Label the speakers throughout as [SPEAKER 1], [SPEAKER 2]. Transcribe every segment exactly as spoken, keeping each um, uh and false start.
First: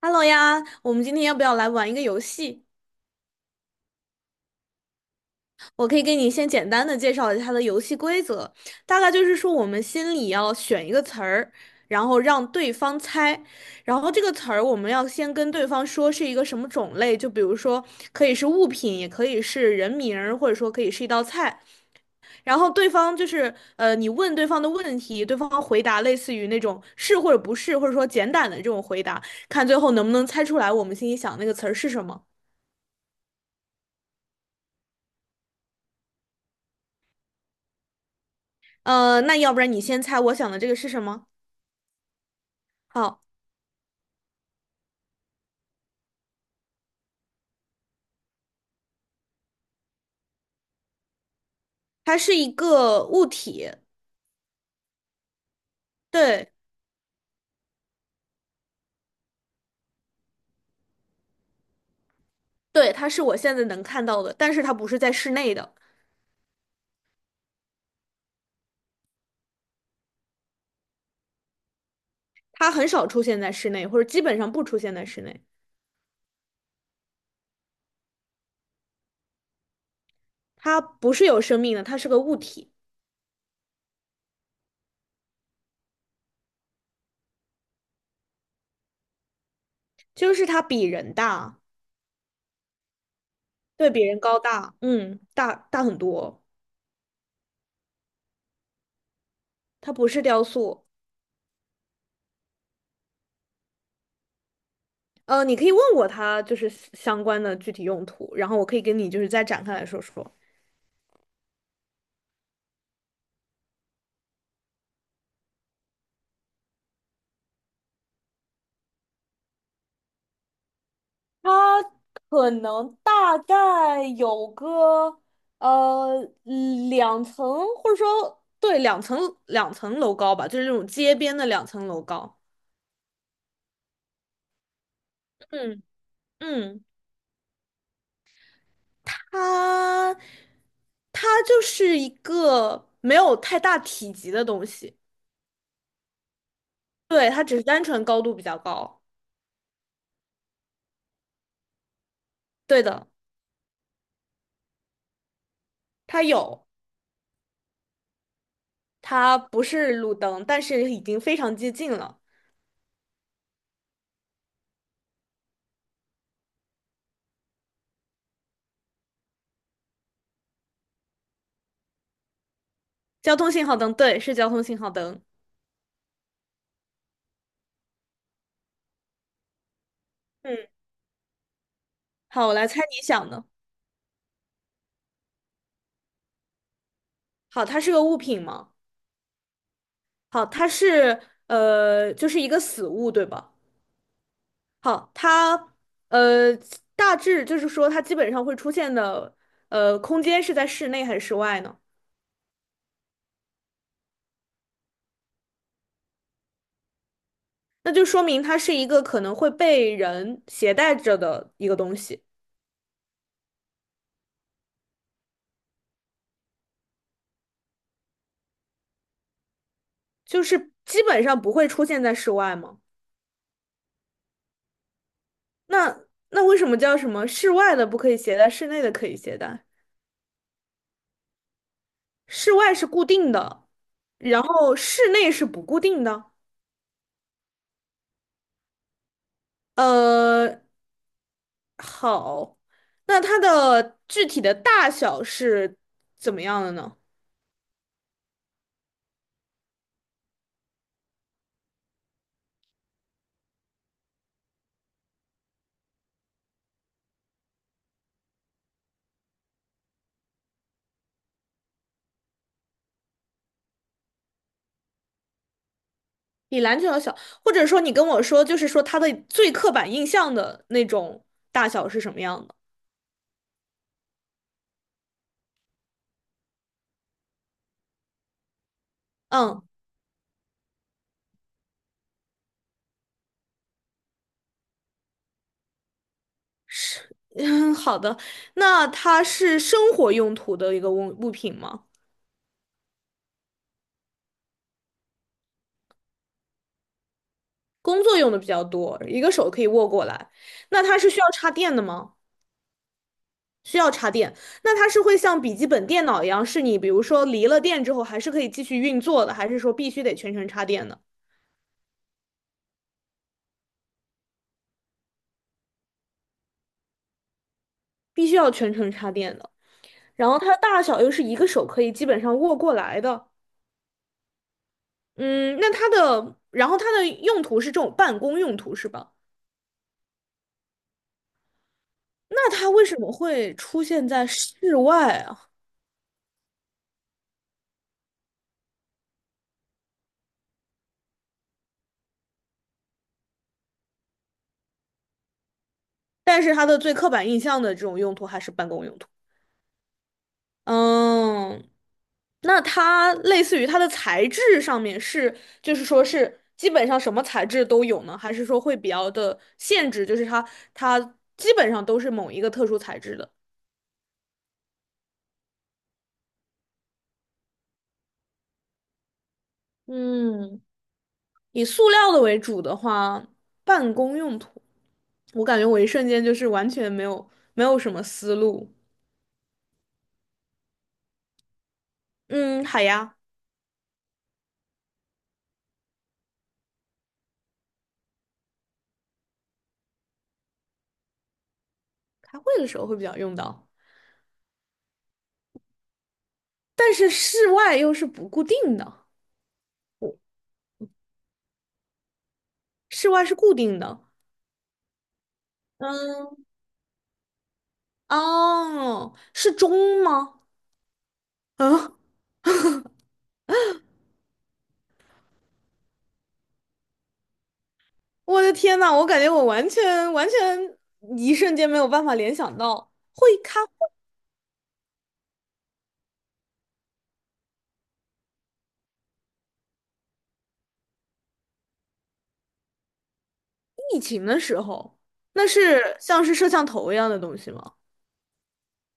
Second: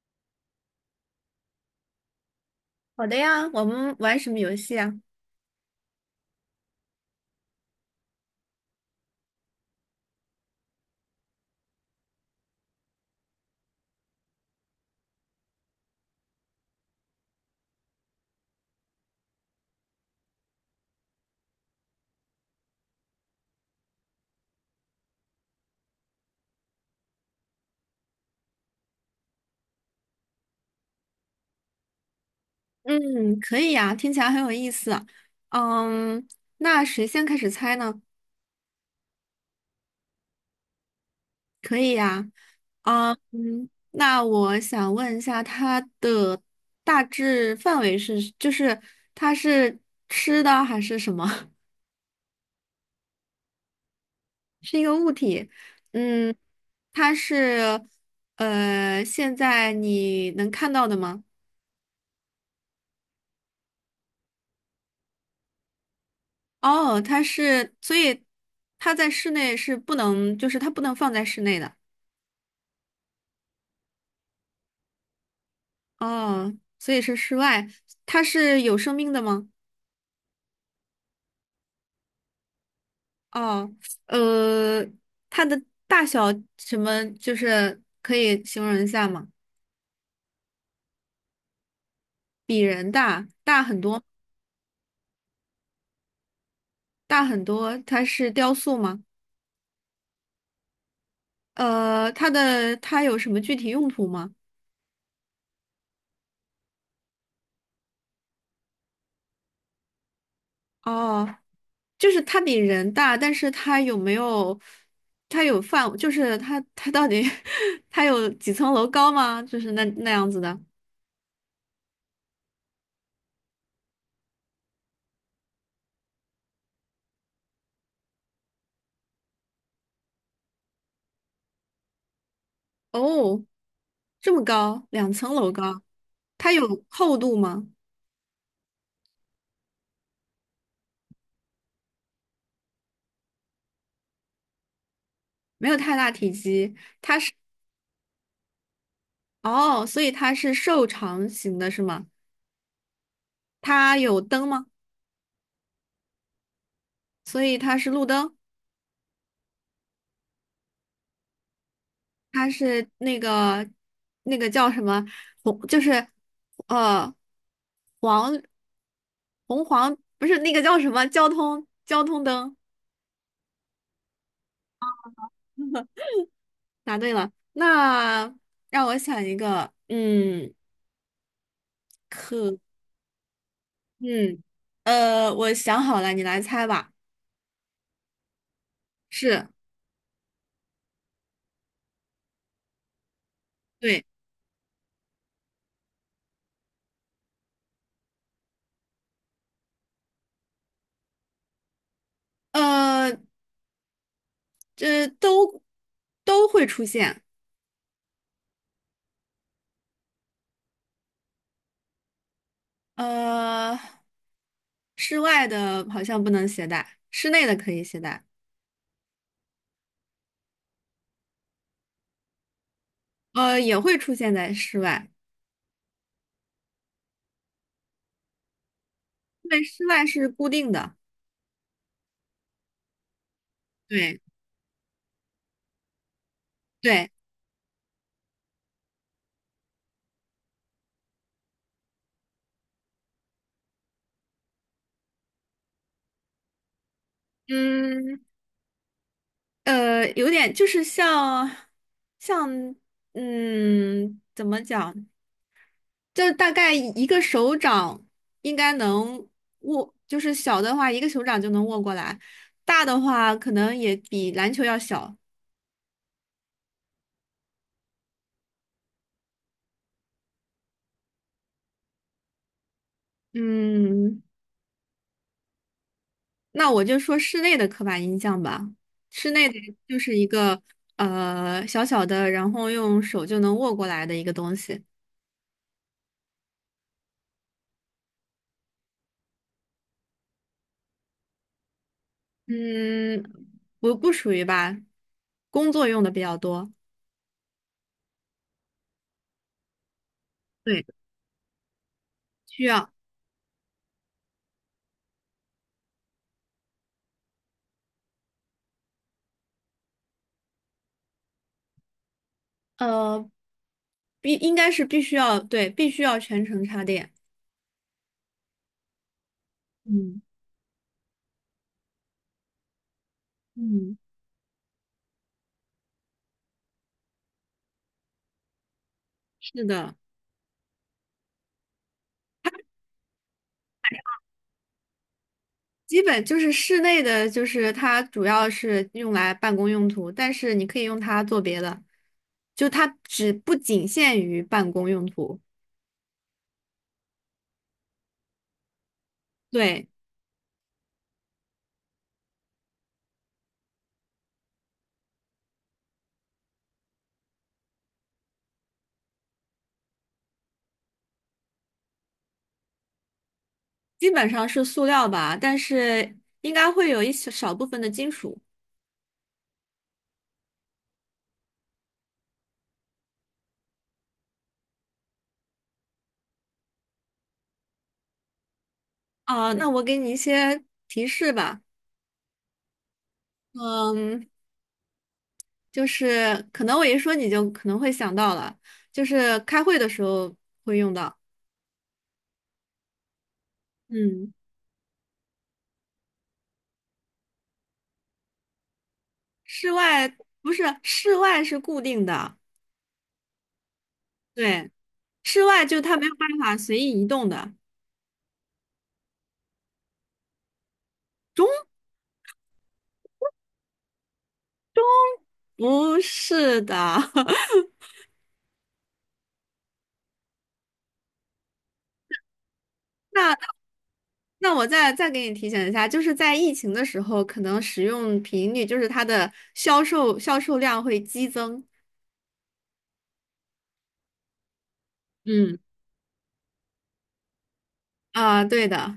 [SPEAKER 1] Hello 呀，我们今天要不要来玩一个游戏？
[SPEAKER 2] 好的呀，我们玩什么游戏啊？
[SPEAKER 1] 我可以给你先简单的介绍一下它的游戏规则，大概就是说我们心里要选一个词儿，然后让对方猜，然后这个词儿我们要先跟对方说是一个什么种类，就比如说可以是物品，也可以是人名儿，或者说可以是一道菜。然后对方就是呃，你问对方的问题，对方回答类似于那种是或者不是，或者说简短的这种回答，看最后能不能猜出来我们心里想那个词儿是什么。
[SPEAKER 2] 嗯，可以呀，听起来很有意思。嗯，那谁先开始猜呢？
[SPEAKER 1] 呃，那要不然你先猜我想的这个是什么？
[SPEAKER 2] 可以呀。嗯，
[SPEAKER 1] 好，
[SPEAKER 2] 那我想问一下，它的大致范围是，就是它是吃的还是什么？
[SPEAKER 1] 它是一个物体，
[SPEAKER 2] 嗯，
[SPEAKER 1] 对
[SPEAKER 2] 它是呃，现在你能看到的吗？
[SPEAKER 1] 对，它是我现在能看到的，但是它不是在室内的，
[SPEAKER 2] 哦，它是，所以它在室内是不能，就是它不能放在室内的。
[SPEAKER 1] 它很少出现在室内，或者基本上不出现在室内。
[SPEAKER 2] 哦，所以是室外，它是有生命的吗？
[SPEAKER 1] 它不是有生命的，它是个物体，
[SPEAKER 2] 哦，呃，它的大小什么，就是可以形容一下吗？
[SPEAKER 1] 就是它比人大，
[SPEAKER 2] 比人大，大很
[SPEAKER 1] 对，比
[SPEAKER 2] 多，
[SPEAKER 1] 人高大，嗯，大大很多。
[SPEAKER 2] 大很多。它是雕塑吗？
[SPEAKER 1] 它不是雕塑，
[SPEAKER 2] 呃，它的它有什么具体用途吗？
[SPEAKER 1] 呃，你可以问我它就是相关的具体用途，然后我可以跟你就是再展开来说说。
[SPEAKER 2] 哦，就是它比人大，但是它有没有？它有范，就是它它到底 它有几层楼高吗？就是那那样子的。
[SPEAKER 1] 它可能大概有个呃嗯两层，或者说对两层两层楼高吧，就是那种街边的两层楼高。
[SPEAKER 2] 哦，这么高，两层楼高，
[SPEAKER 1] 嗯
[SPEAKER 2] 它
[SPEAKER 1] 嗯，
[SPEAKER 2] 有厚度吗？
[SPEAKER 1] 它它就是一个没有太大体积的东西，
[SPEAKER 2] 没有太大体积。
[SPEAKER 1] 对，它只是单纯高度比较高。
[SPEAKER 2] 哦，所以它是瘦长型的，是吗？
[SPEAKER 1] 对的，
[SPEAKER 2] 它有灯吗？
[SPEAKER 1] 它有，
[SPEAKER 2] 所以它是路灯，
[SPEAKER 1] 它不是路灯，但是已经非常接近了。
[SPEAKER 2] 它是那个那个叫什么红，就是呃黄红黄，不是那个叫什么交通交通灯。
[SPEAKER 1] 交通信号灯，对，是交通信号灯。
[SPEAKER 2] 答对了，那让我想一个，嗯，
[SPEAKER 1] 嗯，好，我
[SPEAKER 2] 可，
[SPEAKER 1] 来猜你想的。
[SPEAKER 2] 嗯，呃，我想好了，你来猜吧。
[SPEAKER 1] 好，它是个物品吗？
[SPEAKER 2] 是。
[SPEAKER 1] 好，它是呃，就是一个死物，对吧？
[SPEAKER 2] 对，
[SPEAKER 1] 好，它呃，大致就是说，它基本上会出现的呃，空间是在室内还是室外呢？
[SPEAKER 2] 呃，这都都会出现。
[SPEAKER 1] 那就说明它是一个可能会被人携带着的一个东西，
[SPEAKER 2] 呃，室外的好像不能携带，室内的可以携带。
[SPEAKER 1] 就是基本上不会出现在室外吗？
[SPEAKER 2] 呃，也会出现在室外，
[SPEAKER 1] 那那为什么叫什么室外的不可以携带，室内的可以携
[SPEAKER 2] 对，
[SPEAKER 1] 带？
[SPEAKER 2] 室外是固定的。
[SPEAKER 1] 室外是固定的，
[SPEAKER 2] 对
[SPEAKER 1] 然后室内是不固定的。
[SPEAKER 2] 对，
[SPEAKER 1] 呃，好，那它的具体的大小是怎么样的呢？
[SPEAKER 2] 嗯，呃，有点就是像像嗯，怎么讲？就大概一个手掌应该能握，就是小的话一个手掌就能握过来，大的话可能也比篮球要小。
[SPEAKER 1] 比篮球要小，或者说你跟我说，就是说它的最刻板印象的那种大小是什么样的？
[SPEAKER 2] 嗯，那我就说室内的刻板印象吧。室内的
[SPEAKER 1] 嗯，
[SPEAKER 2] 就是一个呃小小的，然后用手就能握过来的一个东西。
[SPEAKER 1] 是，嗯，好的。那它是生活用途的一个物物品吗？
[SPEAKER 2] 嗯，不不属于吧，工作用的比较多。
[SPEAKER 1] 工作用的比较多，一个手可以握过来。那
[SPEAKER 2] 对，
[SPEAKER 1] 它是需要插电的吗？
[SPEAKER 2] 需要
[SPEAKER 1] 需要插电。那它是会像笔记本电脑一样，是你比如说离了电之后还是可以继续运作的，还是说必须得全程插电的？
[SPEAKER 2] 呃必应该是必须要，对，必须要全程插电。
[SPEAKER 1] 必须要全程插电的。
[SPEAKER 2] 嗯
[SPEAKER 1] 然后它的大小又是一个手可以基本上握过来的。
[SPEAKER 2] 嗯，
[SPEAKER 1] 嗯，那它的，然后它的用途是这种办公用途是吧？
[SPEAKER 2] 是的。
[SPEAKER 1] 那它为什么会出现在室外啊？
[SPEAKER 2] 基本就是室内的，就是它主要是用来办公用途，但是你可以用它做别的，就它只不仅限于办公用途。
[SPEAKER 1] 但是它的最刻板印象的这种用途还是办公用途。
[SPEAKER 2] 对，
[SPEAKER 1] 嗯，那它类似于它的材质上面是，就是说是基本上什么材质都有呢？还是说会比较的限制，就是它它基本上都是某一个特殊材质的？
[SPEAKER 2] 基本上是塑料吧，但是应该会有一小少部分的金属。
[SPEAKER 1] 嗯，以塑料的为主的话，办公用途，我感觉我一瞬间就是完全没有没有什么思路。
[SPEAKER 2] 啊、那我给你一些提示吧。
[SPEAKER 1] 嗯，好呀，
[SPEAKER 2] 嗯，就是可能我一说你就可能会想到了，就是开会的时候会用到。
[SPEAKER 1] 开会的时候会比较用到，
[SPEAKER 2] 嗯，
[SPEAKER 1] 但是室外又是不固定的，
[SPEAKER 2] 室外不是，室外是固定的，
[SPEAKER 1] 室外是固定的。
[SPEAKER 2] 对。室外就它没有办
[SPEAKER 1] 嗯，
[SPEAKER 2] 法随意移动的。
[SPEAKER 1] 哦，是钟吗？
[SPEAKER 2] 中
[SPEAKER 1] 啊，
[SPEAKER 2] 不是的，
[SPEAKER 1] 我的天呐，我感觉我完全完全一瞬间没有办法联想到会
[SPEAKER 2] 那
[SPEAKER 1] 看
[SPEAKER 2] 那我再再给你提醒一下，就是在疫情的时候，可能使用频率就是它的销售销售量会激增。
[SPEAKER 1] 疫情的时候，那
[SPEAKER 2] 嗯
[SPEAKER 1] 是像是摄像头一样的东西吗？
[SPEAKER 2] 啊，对的，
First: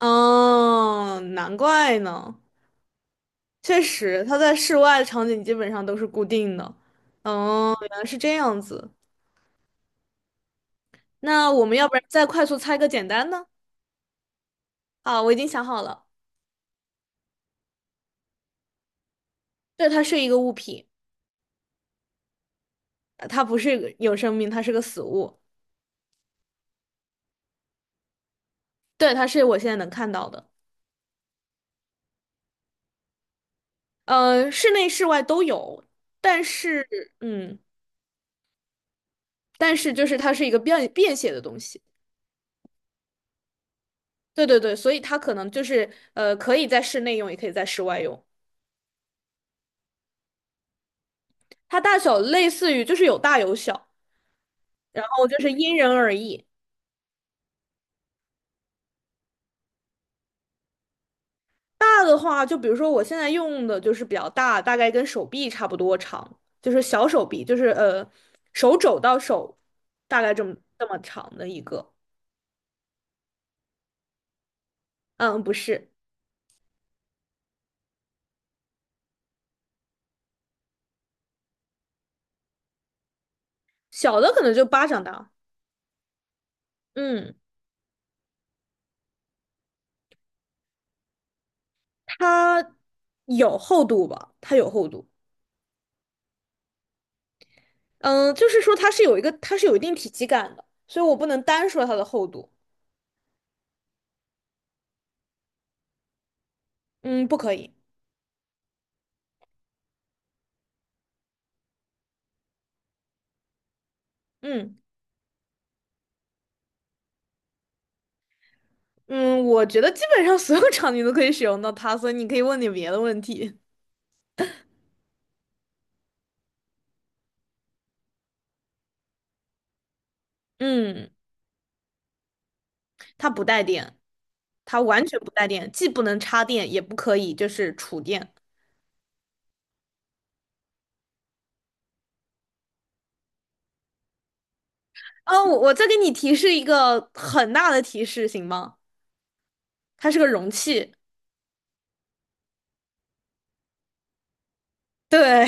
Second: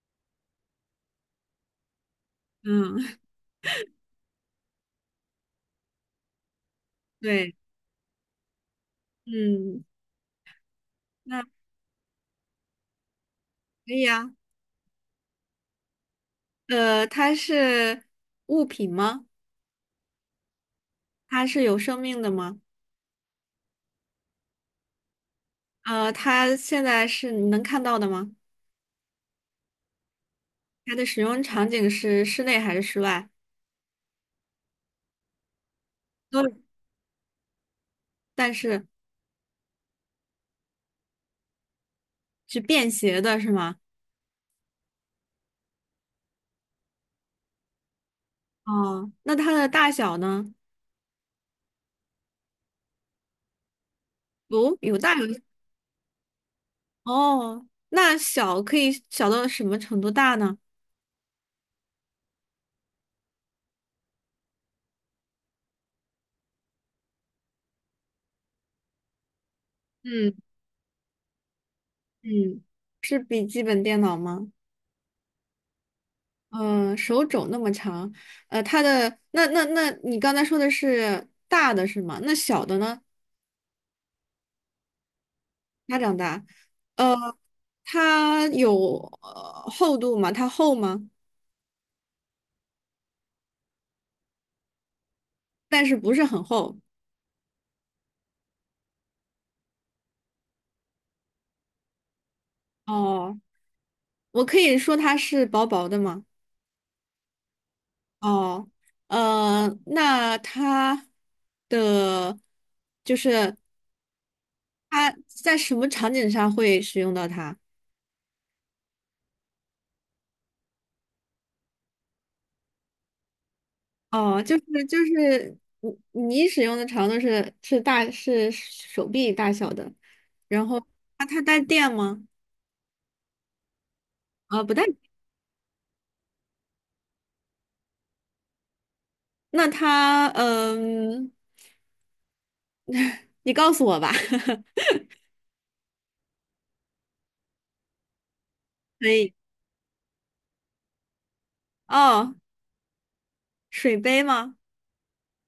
[SPEAKER 1] 哦，难怪呢，
[SPEAKER 2] 嗯，
[SPEAKER 1] 确实，它在室外的场景基本上都是固定的。
[SPEAKER 2] 对，
[SPEAKER 1] 哦，原来是这样子。
[SPEAKER 2] 嗯，那可
[SPEAKER 1] 那我们要不然再快速猜个简单的？
[SPEAKER 2] 以啊。
[SPEAKER 1] 啊，我已经想好了，
[SPEAKER 2] 呃，它是物品吗？
[SPEAKER 1] 对，它是一个物品，
[SPEAKER 2] 它是有生命的吗？
[SPEAKER 1] 呃它不是一个有生命，它是个死物。
[SPEAKER 2] 呃，它现在是你能看到的吗？
[SPEAKER 1] 对，它是我现在能看到的。
[SPEAKER 2] 它的使用场景是室内还是室外？
[SPEAKER 1] 呃，室内室外都有，
[SPEAKER 2] 都
[SPEAKER 1] 但
[SPEAKER 2] 有
[SPEAKER 1] 是，嗯，
[SPEAKER 2] 但是。
[SPEAKER 1] 但是就是它是一个便便携的东西。
[SPEAKER 2] 是便携的是吗？
[SPEAKER 1] 对对对，所以它可能就是呃，可以在室内用，也可以在室外用。
[SPEAKER 2] 哦，那它的大小呢？
[SPEAKER 1] 它大小类似于就是有大有小，
[SPEAKER 2] 哦，有
[SPEAKER 1] 然
[SPEAKER 2] 大有
[SPEAKER 1] 后就
[SPEAKER 2] 小
[SPEAKER 1] 是因人而异。
[SPEAKER 2] 哦，那小可以小到什么程度大呢？
[SPEAKER 1] 大的话，就比如说我现在用的就是比较大，大概跟手臂差不多长，就是小手臂，就是呃手肘到手大
[SPEAKER 2] 嗯
[SPEAKER 1] 概这么这么长的一个。
[SPEAKER 2] 嗯，是笔记本电脑吗？
[SPEAKER 1] 嗯，不是，
[SPEAKER 2] 嗯、手肘那么长，呃，它的那那那你刚才说的是大的是吗？那小的呢？
[SPEAKER 1] 小的可能就巴掌大。
[SPEAKER 2] 它长大，呃，
[SPEAKER 1] 嗯，
[SPEAKER 2] 它有呃厚度吗？它厚吗？
[SPEAKER 1] 它有厚度吧？它有厚度。
[SPEAKER 2] 但是不是很厚。
[SPEAKER 1] 嗯，就是说它是有一个，它是有一定体积感的，所以我不能单说它的厚度。
[SPEAKER 2] 哦，我可以说它是薄薄的吗？
[SPEAKER 1] 嗯，不可以。
[SPEAKER 2] 哦，呃，那它的就是
[SPEAKER 1] 嗯。
[SPEAKER 2] 它在什么场景上会使用到它？
[SPEAKER 1] 嗯，我觉得基本上所有 场景都可以使用到它，所以你可以问点别的问题。
[SPEAKER 2] 哦，就是就是你你使用的长度是是大是手臂大小的，然后
[SPEAKER 1] 嗯，
[SPEAKER 2] 它它带电吗？
[SPEAKER 1] 它不带电，
[SPEAKER 2] 啊、不
[SPEAKER 1] 它
[SPEAKER 2] 带。
[SPEAKER 1] 完全不带电，既不能插电，也不可以就是储电。
[SPEAKER 2] 那它嗯，你告诉我吧。
[SPEAKER 1] 啊，我我再给你提示一个很大的提示，行吗？
[SPEAKER 2] 可以。
[SPEAKER 1] 它是个容器。
[SPEAKER 2] 哦，水杯吗？
[SPEAKER 1] 对，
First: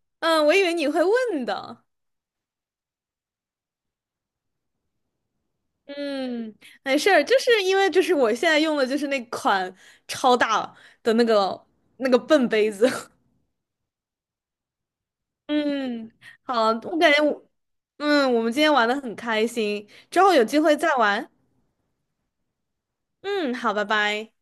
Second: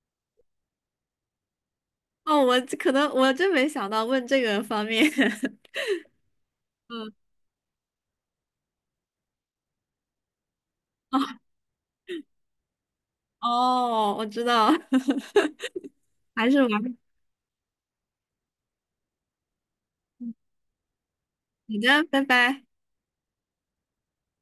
[SPEAKER 1] 嗯，我以为你会问的。
[SPEAKER 2] 哦，我这可能我真没想到问这个方面。
[SPEAKER 1] 嗯，没事
[SPEAKER 2] 嗯，
[SPEAKER 1] 儿，就是因为就是我现在用的就是那款超大的那个那个笨杯子。
[SPEAKER 2] 哦，哦我知道。
[SPEAKER 1] 嗯，
[SPEAKER 2] 还是
[SPEAKER 1] 好，
[SPEAKER 2] 玩。
[SPEAKER 1] 我感觉我。嗯，我们今天玩的很开心，之后有机会再玩。
[SPEAKER 2] 你的，拜拜。
[SPEAKER 1] 嗯，好，拜拜。